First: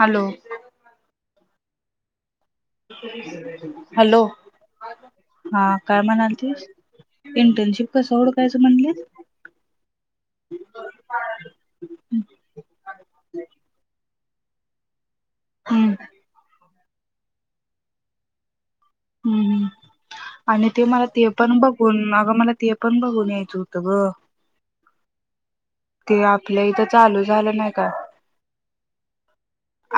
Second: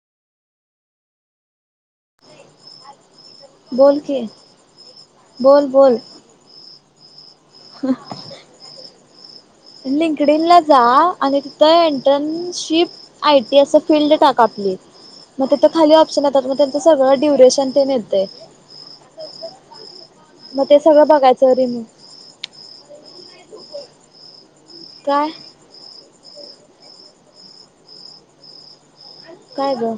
Hello. बोल की hello बोल हा बोल काय म्हणालतीस? इंटर्नशिप कस ओडकायचं म्हणलीस? लिंकडन ला जा आणि तिथ एंटरनशिप आयटी असं फील्ड टाका प्लीज. मग ते तर हम्म खाली प्शन आहे त्या म सगळं ड्युरेशन तेन येतय हम्म आणि ते सगळं मला ते बघायचं पण रिमूव बघून अगं मला ते पण बघून यायचं होत. [unintelligible] काय? ते आपलं इथं चालू झालं नाही का? काय ग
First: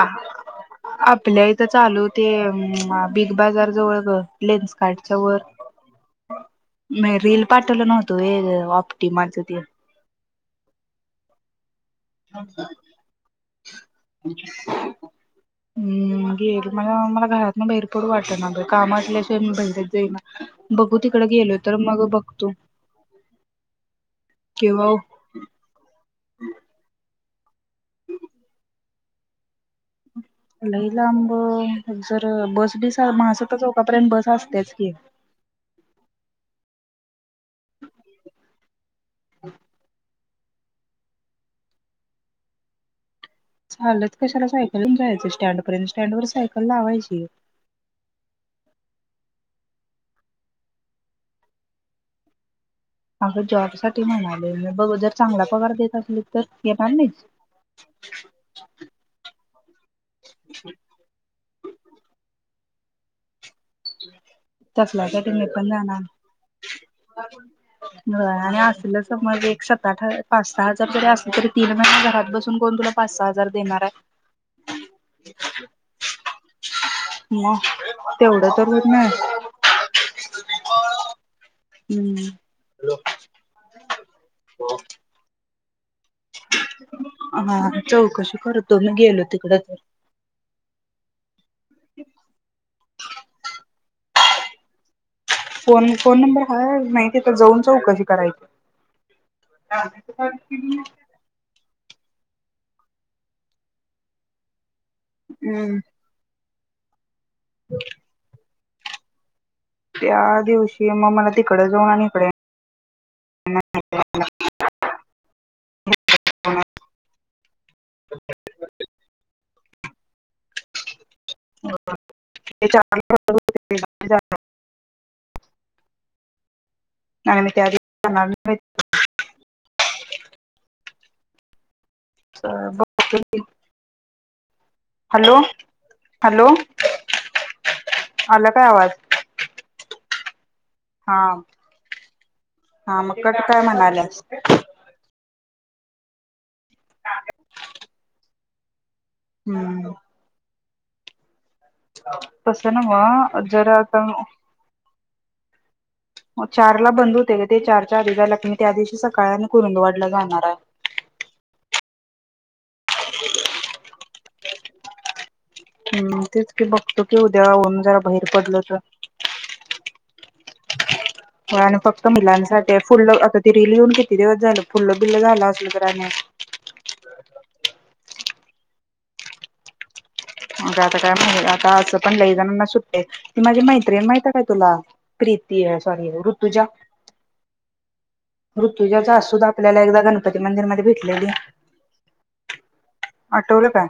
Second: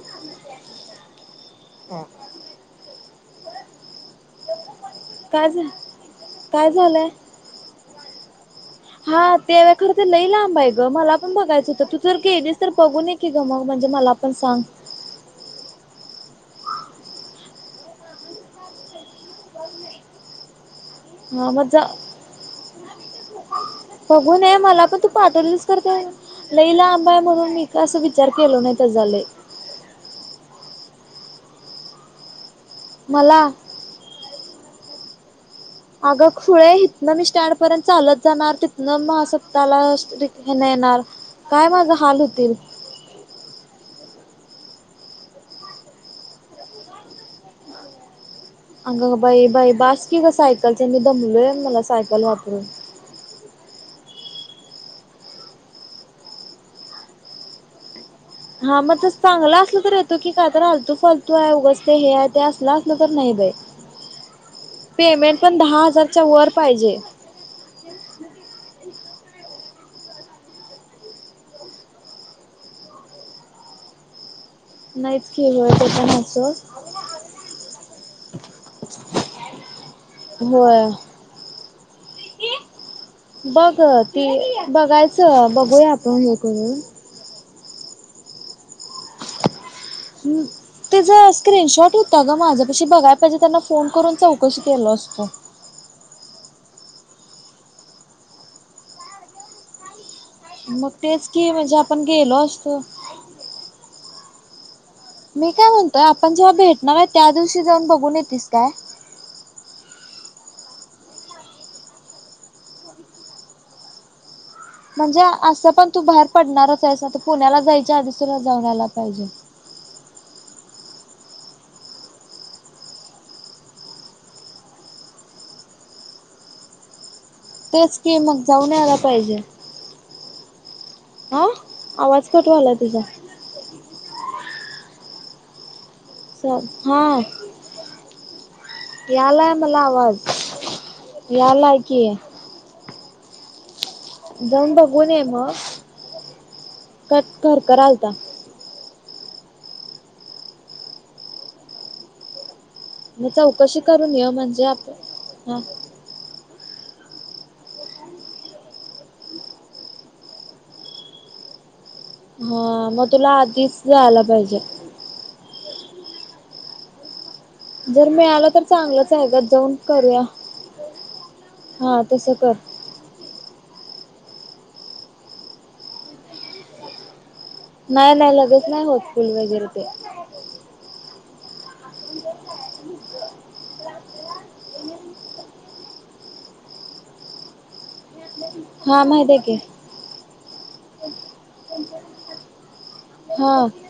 आपल्या इथं चालूते? बिग बाजार जवळ लेनस काच्या व काय झा काय झालंय म रील पाठवलं नव्हत. [unintelligible] हा ते वेखर ते लै लाव बाई गं मला पण बघाचं होतं त. जर गेलीस तर बघू नी ग मग म्हणजे मला पण सांग हम् घेईल मला मला घरातन बैरपडू वाटलं ना काम असल्याशिवाय बाहेर पडता येऊना. बघू तिकड हा गेलो तर जा मग बघतो. बघूनय मला पण किंवा तू पाठवलीस कर का लई लांब हाय म्हणून ं अस विचार केल नाही. त झालय. लांब जर ब मला महासत्त चौका पर्य बस अस त्याच की. अगं खुळे इत ना मिस् ्टड पर्यंत चालत जाणार तिथनं महासत्ताला हे न येणार काय माझ हाल होतील चालत कशाला सायकल घेवुन जायचं स्टँड पर्यंत स्टँड वर सायकल लावायची. अंग बाई-बाई बाासकी ग सायकल मी दमलोय मला सायकल वापरून. अगं जॉब साठी म्हणालोय मी, बघ जर चांगला पगार देत असलीत तर येणार नाहीस. हा मग तसं चांगलं असलं तर येतो की, काय तर हालतू-फालतू आहे, उगाच ते हे हाय ते असलं असल. असल तर नाही बाई. तसल्यासाठी पेमेंट मी पण दहा जाणार, हजारच्या वर पाहिजे आणि असल समज एक सा. पाच-सहा हजार जरी असले तरी तीन महिने घरात बसून कोण तुला पाच-सहा हजार देणार आहे. नाहीच की होय ते पण आहे. स. मग तेवढं तर होत नाही. होय. हम्म. बघ ते बघायचं बघ. हो. कळ कळं. हा चौकशी करत तुमी गेलं तीकडं तेझंस स्क्रीनशॉट होता गं माझं पशी बघाय पाहिेजे फोन करून चौकशी केलो असतो. फोन फोन नंबर हाय मायती तर जाऊन चऊ कशी करायची. मग हम्म तेच की, म्हणजे पण गेलो असतो मी काय म्हणतोय आपण जेवा भेट नव्या त्या दिवशी जाऊन बघूनेतीस काय? त्या दिवशी मग मला तिकडे जाऊन आणि इकडे या म्हणजे असं पण तू बाहेर पडणारचं आहेस पुण्याला जायच्या आधिस सूर जावुनआला पाहिजे की तेच की मग, जाऊन याला पाहिजे आ? आवाज कटवालाय तुझा. हॅलो. स हा. अलग [inaudible] यालाय मला आवाज, हा यालाय कि. हा, मग कट काय म्हणाल्या जाऊन बघून ये मग. खर करालता. हम्. बी मग चौकशी करून ये म्हणजे आपण हा. ग चार ला बंद होते ते चारच्या आधी झा ल क मी त्या दिवशी सकाळ आणि कुरुंदवाडला जाणार आहे. हा मग तुला आधीच जायला पाहिजे. हम्म तेच ते बघतो की होत जर मिळालं तर चांगलंच आहे ग जाऊन करूया. आणि हा फक्त तसं कर. मुलांसाठी रिल येऊन किती दिवस झालं फुल बिल्ल झालं असल तर आणि नाही नाही लगेच नाही होत फूल वगैरे ते. अ आता काय माहि आता असं पण लई जणांना सुट्टते ती माझी मैत्रीण माहित काय तुला प्रीती सॉरी ऋतुजा हा ऋतुजाचा माहित अस आहे सुधा की आपल्याला एकदा गणपती मंदिरमध्ये भेटलेली आठवल काय?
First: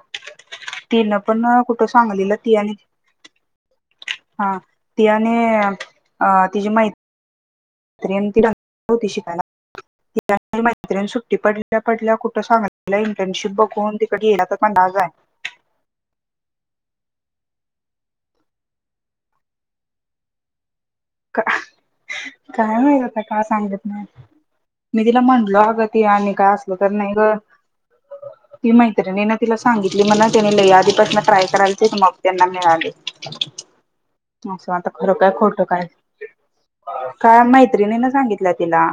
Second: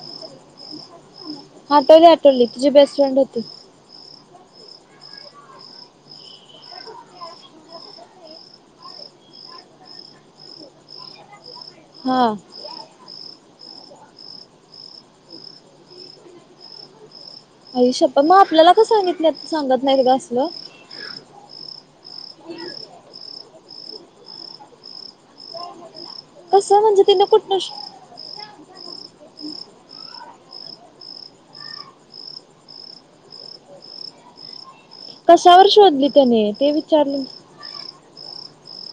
तल आटवली आटवली तुझी बेस्ट फ्रेंड होती. हा तियाने अ तिची माहिती. म्र त शिकायला त मत्र सुट्टी पडली पडल्या हा. कुठं सांग. शुब कोून तिकडे येला तर पण दाजा आहे. आयुष्यपा मग आपल्याला का सांगित सांगत नाही का असलं. का काय माहत आता का सांगत नाही मी तिला म्हणलो अग कसं म्हणजे ति न कुठ न ती मैतना तिला सांगितली म्ह ना त्याने लई आधीपासून ट्राय करायचय मग त्यांना मिळाले असं आता खरं काय खोटं कशावर काय. शोधली त्याने ते विचारले. न सांगितलं तिला.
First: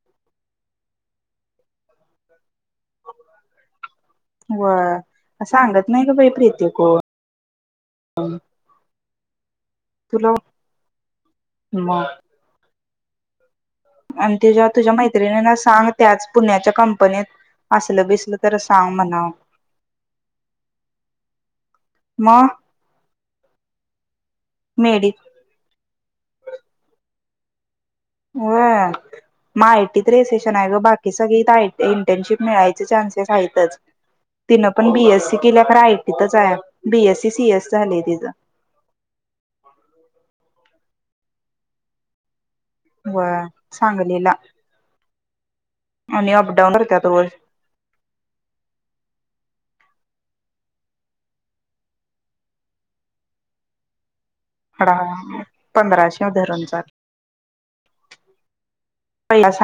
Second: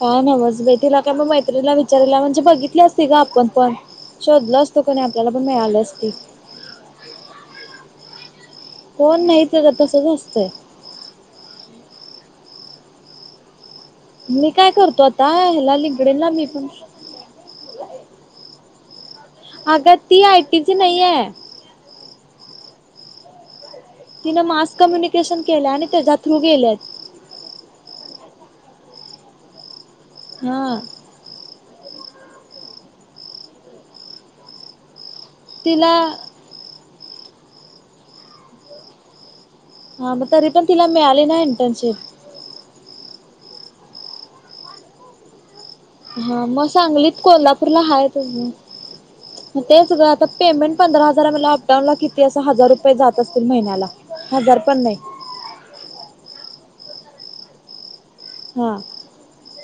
हा नमज भे तिला काय मैत्रीला विचाराला म्हणजे बघित. कली असते का आपण पण शोधल असतो व्हय. कणी आपल्याला पण मिळालंच ते. हा. कोण नहीत. सगळं तसंच असतंय. म. आणि मी तीजा काय तुझ्या करतो आता मैत्रिणीना ह्याला सांग त्याच लिंकडीनला मी पण पुण्याच्या कंपनीत असल बिसल तर सांग म्हणाव. अग ती आयटीची नाही आहे. म. तिन मास कम्युनिकेशन केल्या आणि त्याच्या थ्रू गेल्यात. वय, माह तिथं रे सेशन आहेय हा ग बाकी सगळी इत आय टी इंटर्नशिप मिळायचे चान्सेस आहेतच, तिन पण बीएस केल्या खर तिला आयटीतच आहे. B S C C S झालय तिचं. हा म तरी पण तिला मिळाली ना इंटर्नशिप. होय सांगलीला. आणि हा मग अपडाऊन करत्यात सांगलीत रोज कोल्हापूरला हाय तेज, तेच ग तर पेमेंट पंधरा हजारा मला अपडाऊन ला किती असं हजार रुपये जात असतील महिन्याला. हजार पण हाड नाही हा पंराशे धरून च [unintelligible] हा,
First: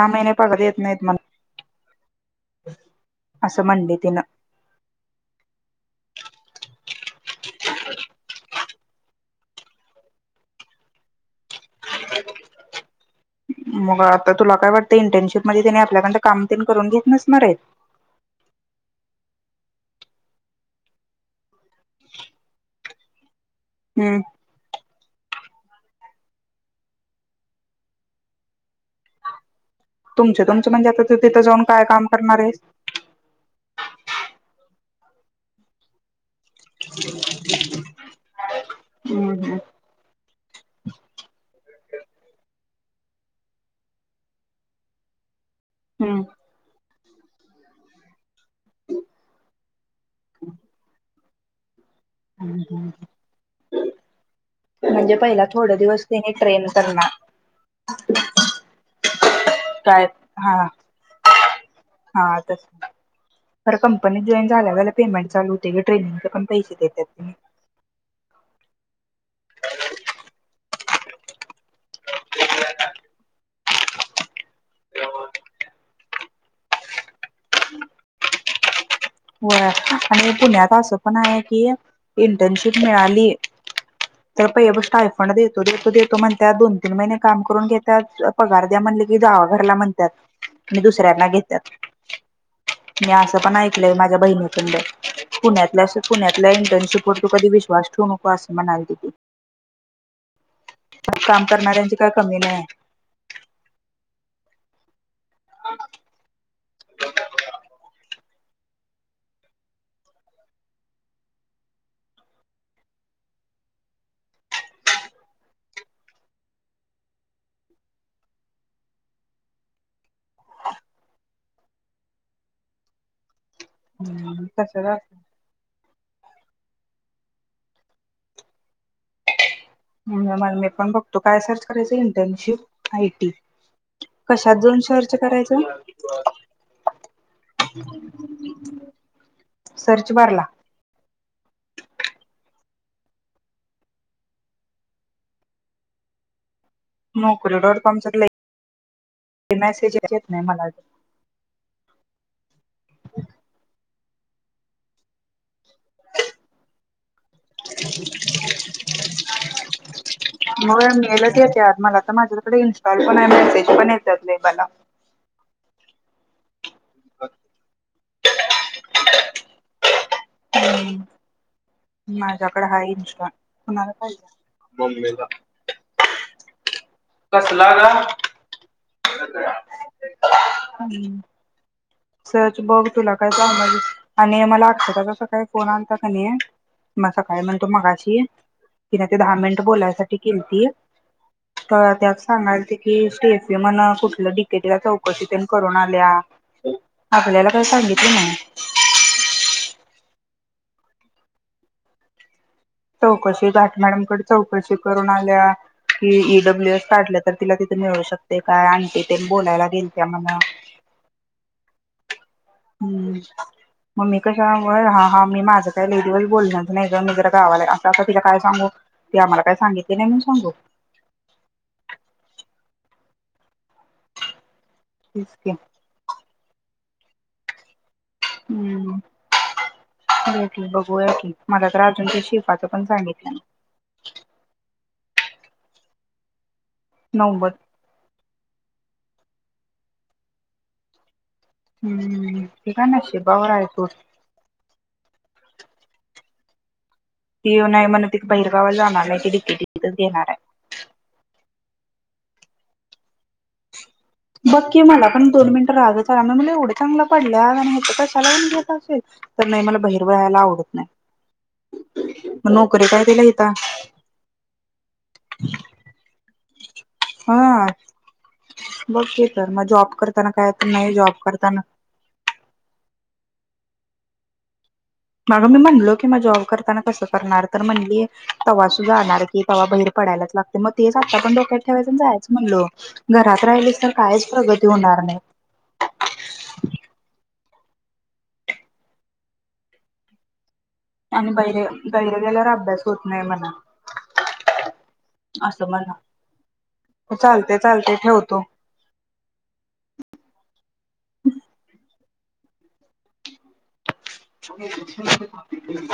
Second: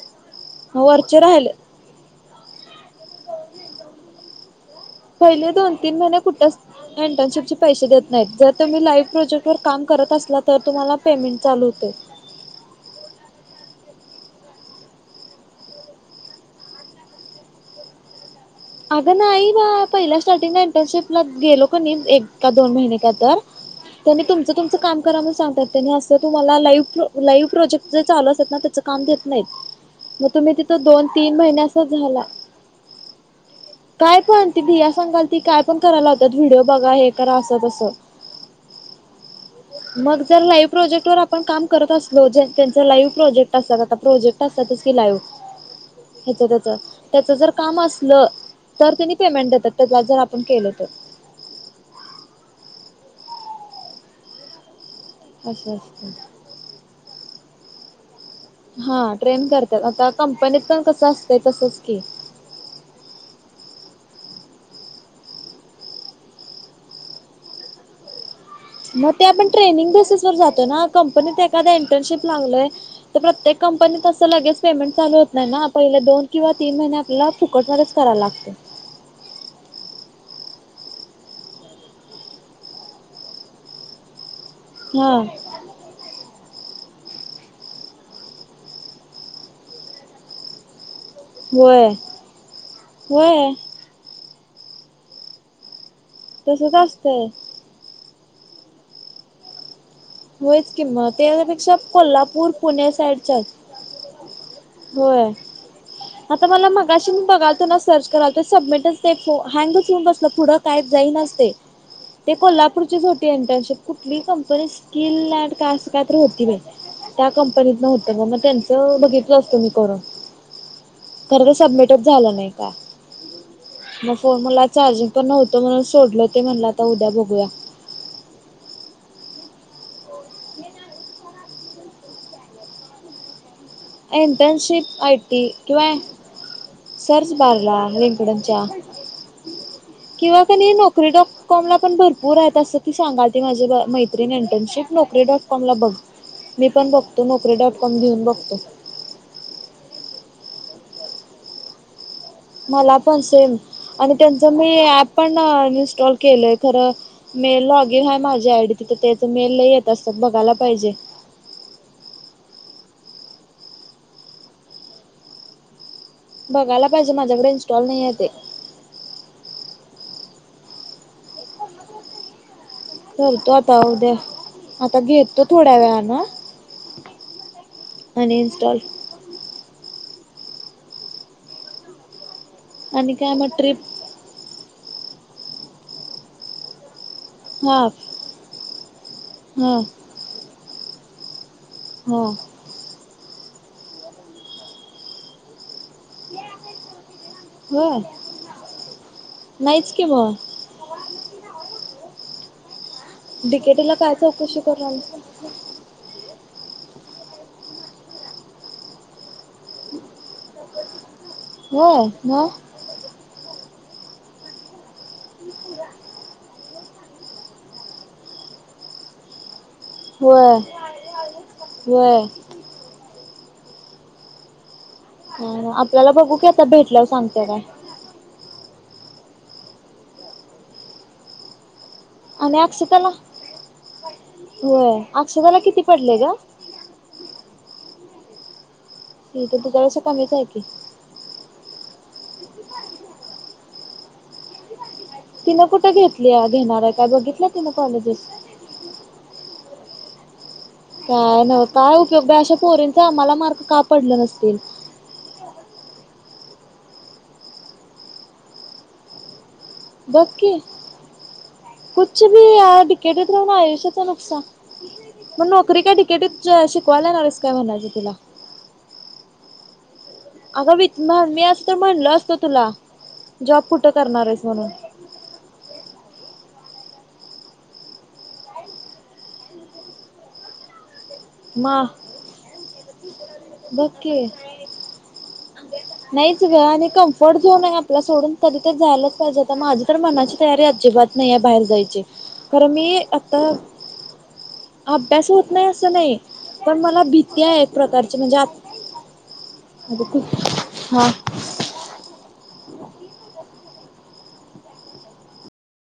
महिने पगार देत नाहीत म्हण वरचे राहिले असं म्हणली तिनं. पहिले दोन तीन महिने कुठेच इंटर्नशिपचे पैसे देत नाहीत जर तुम्ही लाईफ प्रोजेक्ट वर काम करत असला तर तुम्हाला पेमेंट चालू होतय. मग आता तुला काय वाटतय इंटर्नशिप मध्ये त्यानी आपल्याकडन काम तेन करून घेत नसणार आहेत. अग नाही बाळ पहिल्या स्टार्टिंगला इंटर्नशिपला गेलो कणी एक का दोन महिने काय तर हम्म त्यांनी तुमचं तुमचं काम करा म्हणून सांगतात असं तुम्हाला लाईव लाईव्ह प्रोजेक्ट जे चालू असतात ना त्याच काम देत नाहीत. मग तुमच तुम्ही तुमच तिथं म्हणजे आता दोन ति तीन तिथं जाऊन महिने अस काय काम झाला. करणार आहेस? काय पण ती भिया सांगालती काय पण करायला लाव त्यात व्हिडओ बघा हे करा अस तस, हम्म मग जर लाईव्ह प्रोजेक्ट वर आपन का करत असलो ज्य त्यांच लाइव्ह प्रोजेक्ट असतात. आता प्रोजेक्ट असतातच की लाईव्ह. हम्म हेच तेच. त्याच जर काम अस ल. तर त्यांनी पेमेंट देतात. तेज्यात जर आपण केलं तर. हम्म म्हणजे पहिला असं थोडे दिवस असतं तिने ट्रेन करणार. हा ट्रेन करतात काय आता हा कंपनीत पण कसं असतंय तसच की. पण जॉईन झाल्यावर पेमेंट चालू होते की ट्रेनिंगचे पण पैसे देत्यात, मग ते आपण ट्रेनिंग बेसिस वर जातो ना, कंपनीत एखाद्या इंटर्नशिप लागलोय, तर प्रत्येक कंपनीत असं लगेच पेमेंट चालू होत नाही ना, पहिले दोन किंवा तीन महिने आपल्याला फुकट मध्येच करायला लागतय. होय आणि पुण्यात असं पण आहे, कि इंटर्नशिप मिळालीय तर पहिले हा स्टार्टफंड देतो देतो देतो मणत्यात दोन तीन महिने काम करून घेतात, पगार द्या म्हणल की जावा घरला म्हणत्यात. दुसऱ्यांना घेत्यात, होय मी अस होय पण ऐक माझ्या बहिणी पण पुण्यातल्याच पुण्यातल्या तसच इंटर्नशिपवर असतंय तू कधी विश्वास ठेवू नको. [unintelligible] अस म्हणालती ती होयच की मग काम त्यापेक्षा करणाऱ्यांची काय कमी कोल्हापूर नाही पुण्या साईडच्या हाई होय. आता मला माग कशी मी बघाल तो ना सर्च करालतो तर सबमिटच ते फोन हँगच होऊन बसलं पुढं काहीच जाईनाच ते कोल्हापूरची होती इंटर्नशिप कुठलीही कंपनी किल्लाट का असं काय तर होती बाई त्या कंपनीतन होतं मग त्यांचं बघितलं असत मी करून खरं तर सबमिटच झालं नाही का? मग हम्म, फोनला तसंच चार्जिंग पण असतं नव्हतं म्हणून सोडलं ते म्हणला आता उद्या बघूया. मला मी पण बघतो काय सर्च करायचं internship I T. Internship I T किंवा सर्च बारला लिंकडीनच्या सर्च बारला किंवा की नाही नोकरी डॉट कॉम ला पण भरपूर आहेत अस. ती सांगाल, ती माझी मैत्रिणी इंटर्नशिप नोकरी डॉट कॉमला बघ. मी पण बघतो. नोकरी डॉट कॉम घेऊन बघतो. ते मॅसेजच येत नाही मला बी. मला पण सेम आणि त्यांच मी ऍप पण अ इनस्टॉल केलंय खरं मेल लॉग इन आहे माझी आय डी तिथं त्याच मेल येत असतात बघायला मग पाहिजे. कॉल पण नाय, मेसेज पण येत्यात लई बाला बघायला पाहिजे माझ्याकडे इनस्टॉल नाहीयेत. ते माझ्या करतो आता उद्या, आता मम्मीला घेतो थोड्या वेळानं. कसला गं? आणि इन्स्टॉल हम्म. सर्च बघ तुला आणि काय [unintelligible] मग जाणार ट्रिप आणि मला त्याचा कसा काय फोन आलता का नाही. म सकाळी म्हणते हां मगाशी तिन ते दहा मिनिट हां बोलायसाठी केलती. तर त्या हां सांगालते की तेच ये म्हणा कुठल डिकेटीला चौकशी तेन करून आल्या. आपल्याला काय हो सांगितलं नाही. नाहीच कि मग चौकशी घाट डिकेटीला काय मॅडमकडे चौकशी करून करणार आल्या की डब्ल्यू एस काढलं तर तिला तिथ मिळू शकतय काय आंन्टी तेन बोलायला गेलत्याम्हणा. हो म. हम्म म मी कशा व हा हा मी माझं त लई दीवस बोलणच नाही ग मी जरा गावाला असं असता तिला काय सांगू की आम्हाला काय सांगित व्हय व्हय. तेच की ह आपल्याला बघू क त भेटल्यावर सांगत्या काय? हम्म भेटल बघूया की मला तर आज. ते आणि शिफाच पण अक्षताला सांगितलं ना, आक्षदाला किती पडले ग. नव्वद. हि तर तुझ्यापेक्षा कमीच आहे की. हम्म ते काय नशिबावर हाय सोड. तिनं कुठं घेतली घेणार आहे. काय बघितलं ती तिनं नाही म्हण ति कॉलेजेस बाहेरगावाला जाणार हाय [unintelligible] कि ती. ती थिथच घेणार हाय. काय नव काय उपयोग बा अशा पोरींचा आम्हाला मार्क काप बघ की मला पण दोन मिनंट रागत. एवढं चांगलं पडलं इथ [unintelligible] कशाला म्हणून घेत असेल तर नाही म बघ की कुछ भी मग या नोकरी काय तिला डिकेटीत राहून इथं आयुष्यचा नुकसान म नोकरी काय डिकेटी च शिकवायला लावलीस काय हा म्हणाली तिला. बघ की तर म जॉब कर. अग [unintelligible] मी असं तर म्हणल असतो तुला. जॉब कुठं करणार आहेस म्हणे. मॅडमने म्हणल की म जॉब करताना कसं करणार तर म्हणली तेव्हा सुधा जाणार की तेव्हा बहीर पडायलाच लागते मग तेच आता पण डोक्यात म ठेवायच जायचं म्हणलो घरात राहिली बघ तर की कायच प्रगती होणार नाही. ते ना घातला सोडून कधी तर जायलाच पाहिजे तर माझी तर मनाची तयारी अजिबात नाही आणि आहे बाहेर बहिरे जायची बहिरे गेल्यावर कारण अभ्यास मी होत नाही आता म्हणा अभ्यास होत नाही असं नाही पण मला भीती चालते आहे. एक चालते प्रकारची म्हणजे ठेवतो आ हा त